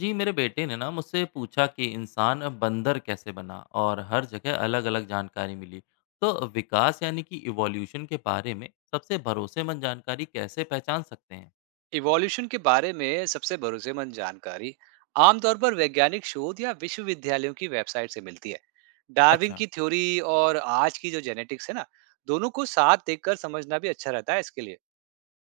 जी, मेरे बेटे ने ना मुझसे पूछा कि इंसान बंदर कैसे बना और हर जगह अलग अलग जानकारी मिली। तो विकास यानी कि इवोल्यूशन के बारे में सबसे भरोसेमंद जानकारी कैसे पहचान सकते हैं? इवोल्यूशन के बारे में सबसे भरोसेमंद जानकारी आमतौर पर वैज्ञानिक शोध या विश्वविद्यालयों की वेबसाइट से मिलती है। डार्विन अच्छा, की थ्योरी और आज की जो जेनेटिक्स है ना, दोनों को साथ देखकर समझना भी अच्छा रहता है इसके लिए।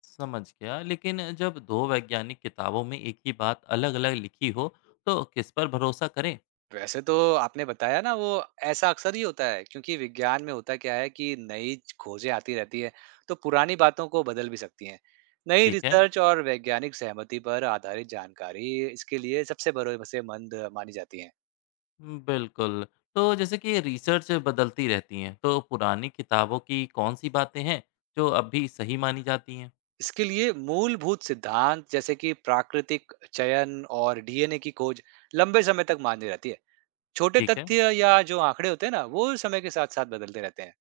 समझ गया। लेकिन जब दो वैज्ञानिक किताबों में एक ही बात अलग अलग लिखी हो तो किस पर भरोसा करें? वैसे तो आपने बताया ना वो, ऐसा अक्सर ही होता है, क्योंकि विज्ञान में होता क्या है कि नई खोजें आती रहती है, तो पुरानी बातों को बदल भी सकती हैं। नई ठीक है। रिसर्च और वैज्ञानिक सहमति पर आधारित जानकारी इसके लिए सबसे भरोसेमंद मानी जाती है। बिल्कुल। तो जैसे कि रिसर्च बदलती रहती है, तो पुरानी किताबों की कौन सी बातें हैं जो अब भी सही मानी जाती हैं? इसके लिए मूलभूत सिद्धांत जैसे कि प्राकृतिक चयन और डीएनए की खोज लंबे समय तक मान्य रहती है। छोटे ठीक है। तथ्य या जो आंकड़े होते हैं ना, वो समय के साथ साथ बदलते रहते हैं।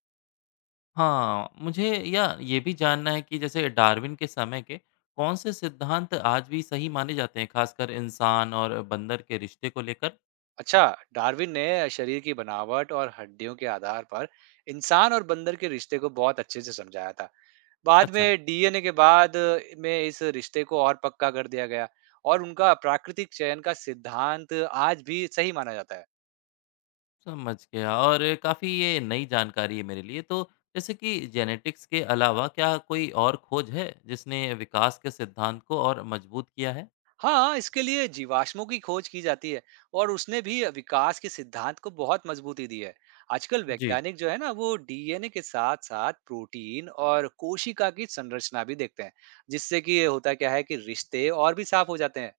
हाँ, मुझे या ये भी जानना है कि जैसे डार्विन के समय के कौन से सिद्धांत आज भी सही माने जाते हैं, खासकर इंसान और बंदर के रिश्ते को लेकर? अच्छा, डार्विन ने शरीर की बनावट और हड्डियों के आधार पर इंसान और बंदर के रिश्ते को बहुत अच्छे से समझाया था। बाद अच्छा, में डीएनए के बाद में इस रिश्ते को और पक्का कर दिया गया, और उनका प्राकृतिक चयन का सिद्धांत आज भी सही माना जाता है। समझ गया। और काफ़ी ये नई जानकारी है मेरे लिए। तो जैसे कि जेनेटिक्स के अलावा क्या कोई और खोज है जिसने विकास के सिद्धांत को और मजबूत किया है? हाँ, इसके लिए जीवाश्मों की खोज की जाती है और उसने भी विकास के सिद्धांत को बहुत मजबूती दी है। आजकल जी। वैज्ञानिक जो है ना, वो डीएनए के साथ-साथ प्रोटीन और कोशिका की संरचना भी देखते हैं, जिससे कि ये होता क्या है कि रिश्ते और भी साफ हो जाते हैं।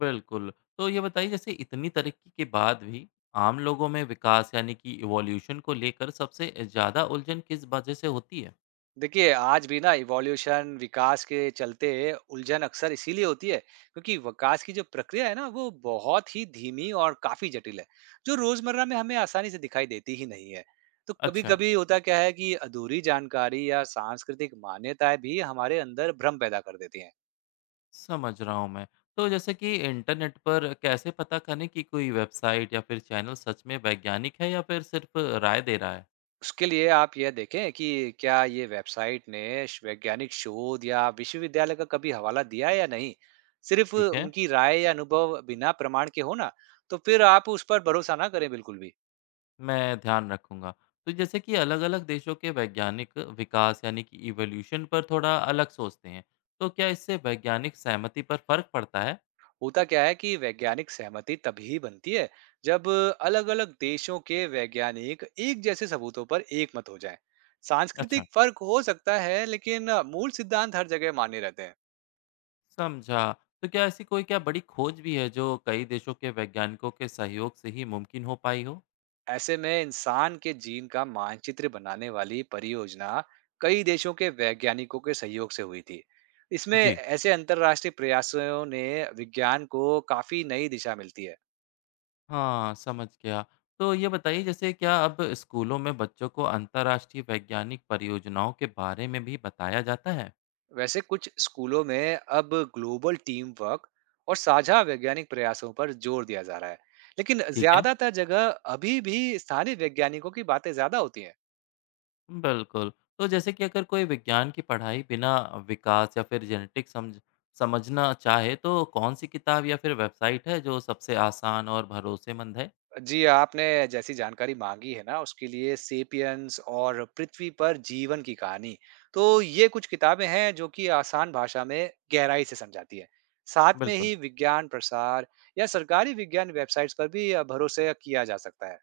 बिल्कुल। तो ये बताइए जैसे इतनी तरक्की के बाद भी आम लोगों में विकास यानी कि इवोल्यूशन को लेकर सबसे ज़्यादा उलझन किस वजह से होती है? देखिए, आज भी ना इवोल्यूशन विकास के चलते उलझन अक्सर इसीलिए होती है, क्योंकि विकास की जो प्रक्रिया है ना, वो बहुत ही धीमी और काफी जटिल है, जो रोजमर्रा में हमें आसानी से दिखाई देती ही नहीं है। तो कभी अच्छा, कभी होता क्या है कि अधूरी जानकारी या सांस्कृतिक मान्यताएं भी हमारे अंदर भ्रम पैदा कर देती हैं। समझ रहा हूँ मैं। तो जैसे कि इंटरनेट पर कैसे पता करें कि कोई वेबसाइट या फिर चैनल सच में वैज्ञानिक है या फिर सिर्फ राय दे रहा है? उसके लिए आप यह देखें कि क्या ये वेबसाइट ने वैज्ञानिक शोध या विश्वविद्यालय का कभी हवाला दिया है या नहीं। सिर्फ ठीक है, उनकी राय या अनुभव बिना प्रमाण के हो ना, तो फिर आप उस पर भरोसा ना करें बिल्कुल भी। मैं ध्यान रखूँगा। तो जैसे कि अलग-अलग देशों के वैज्ञानिक विकास यानी कि इवोल्यूशन पर थोड़ा अलग सोचते हैं। तो क्या इससे वैज्ञानिक सहमति पर फ़र्क पड़ता है? होता क्या है कि वैज्ञानिक सहमति तभी बनती है जब अलग अलग देशों के वैज्ञानिक एक जैसे सबूतों पर एक मत हो जाए। अच्छा, सांस्कृतिक फर्क हो सकता है, लेकिन मूल सिद्धांत हर जगह मान्य रहते हैं। समझा। तो क्या ऐसी कोई क्या बड़ी खोज भी है जो कई देशों के वैज्ञानिकों के सहयोग से ही मुमकिन हो पाई हो? ऐसे में इंसान के जीन का मानचित्र बनाने वाली परियोजना कई देशों के वैज्ञानिकों के सहयोग से हुई थी। इसमें जी। ऐसे अंतरराष्ट्रीय प्रयासों ने विज्ञान को काफी नई दिशा मिलती है। हाँ, समझ गया। तो ये बताइए जैसे क्या अब स्कूलों में बच्चों को अंतर्राष्ट्रीय वैज्ञानिक परियोजनाओं के बारे में भी बताया जाता है? वैसे कुछ स्कूलों में अब ग्लोबल टीम वर्क और साझा वैज्ञानिक प्रयासों पर जोर दिया जा रहा है, लेकिन ठीक है। ज्यादातर जगह अभी भी स्थानीय वैज्ञानिकों की बातें ज्यादा होती हैं। बिल्कुल। तो जैसे कि अगर कोई विज्ञान की पढ़ाई बिना विकास या फिर जेनेटिक समझ समझना चाहे तो कौन सी किताब या फिर वेबसाइट है जो सबसे आसान और भरोसेमंद है? जी, आपने जैसी जानकारी माँगी है ना, उसके लिए सेपियंस और पृथ्वी पर जीवन की कहानी, तो ये कुछ किताबें हैं जो कि आसान भाषा में गहराई से समझाती हैं। साथ में बिल्कुल, ही विज्ञान प्रसार या सरकारी विज्ञान वेबसाइट्स पर भी भरोसे किया जा सकता है।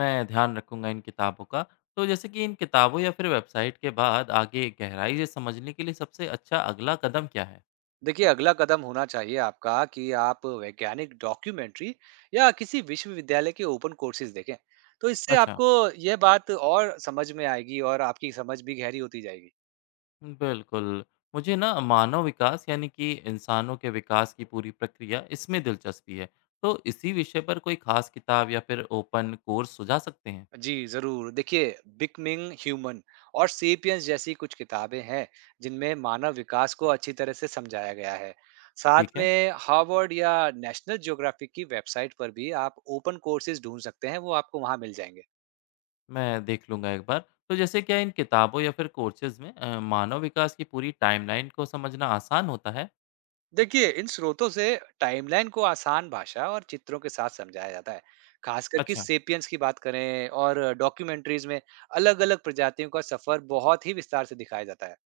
मैं ध्यान रखूंगा इन किताबों का। तो जैसे कि इन किताबों या फिर वेबसाइट के बाद आगे गहराई से समझने के लिए सबसे अच्छा अगला कदम क्या है? देखिए, अगला कदम होना चाहिए आपका कि आप वैज्ञानिक डॉक्यूमेंट्री या किसी विश्वविद्यालय के ओपन कोर्सेज देखें। तो इससे अच्छा। आपको यह बात और समझ में आएगी और आपकी समझ भी गहरी होती जाएगी। बिल्कुल। मुझे ना मानव विकास यानी कि इंसानों के विकास की पूरी प्रक्रिया इसमें दिलचस्पी है। तो इसी विषय पर कोई खास किताब या फिर ओपन कोर्स सुझा सकते हैं? जी जरूर, देखिए बिकमिंग ह्यूमन और सेपियंस जैसी कुछ किताबें हैं जिनमें मानव विकास को अच्छी तरह से समझाया गया है। साथ ठीक है, में हार्वर्ड या नेशनल ज्योग्राफिक की वेबसाइट पर भी आप ओपन कोर्सेज ढूंढ सकते हैं, वो आपको वहां मिल जाएंगे। मैं देख लूँगा एक बार। तो जैसे क्या इन किताबों या फिर कोर्सेज़ में मानव विकास की पूरी टाइमलाइन को समझना आसान होता है? देखिए, इन स्रोतों से टाइमलाइन को आसान भाषा और चित्रों के साथ समझाया जाता है। खासकर कि अच्छा। सेपियंस की बात करें और डॉक्यूमेंट्रीज में अलग-अलग प्रजातियों का सफर बहुत ही विस्तार से दिखाया जाता है।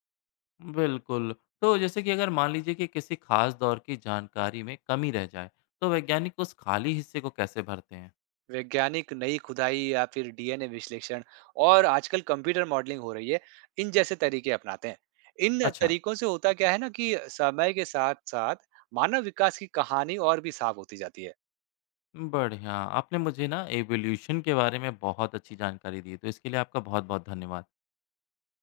बिल्कुल। तो जैसे कि अगर मान लीजिए कि किसी खास दौर की जानकारी में कमी रह जाए, तो वैज्ञानिक उस खाली हिस्से को कैसे भरते हैं? वैज्ञानिक नई खुदाई या फिर डीएनए विश्लेषण और आजकल कंप्यूटर मॉडलिंग हो रही है, इन जैसे तरीके अपनाते हैं। इन अच्छा। तरीकों से होता क्या है ना कि समय के साथ साथ मानव विकास की कहानी और भी साफ होती जाती है। बढ़िया। आपने मुझे ना एवोल्यूशन के बारे में बहुत अच्छी जानकारी दी, तो इसके लिए आपका बहुत-बहुत धन्यवाद।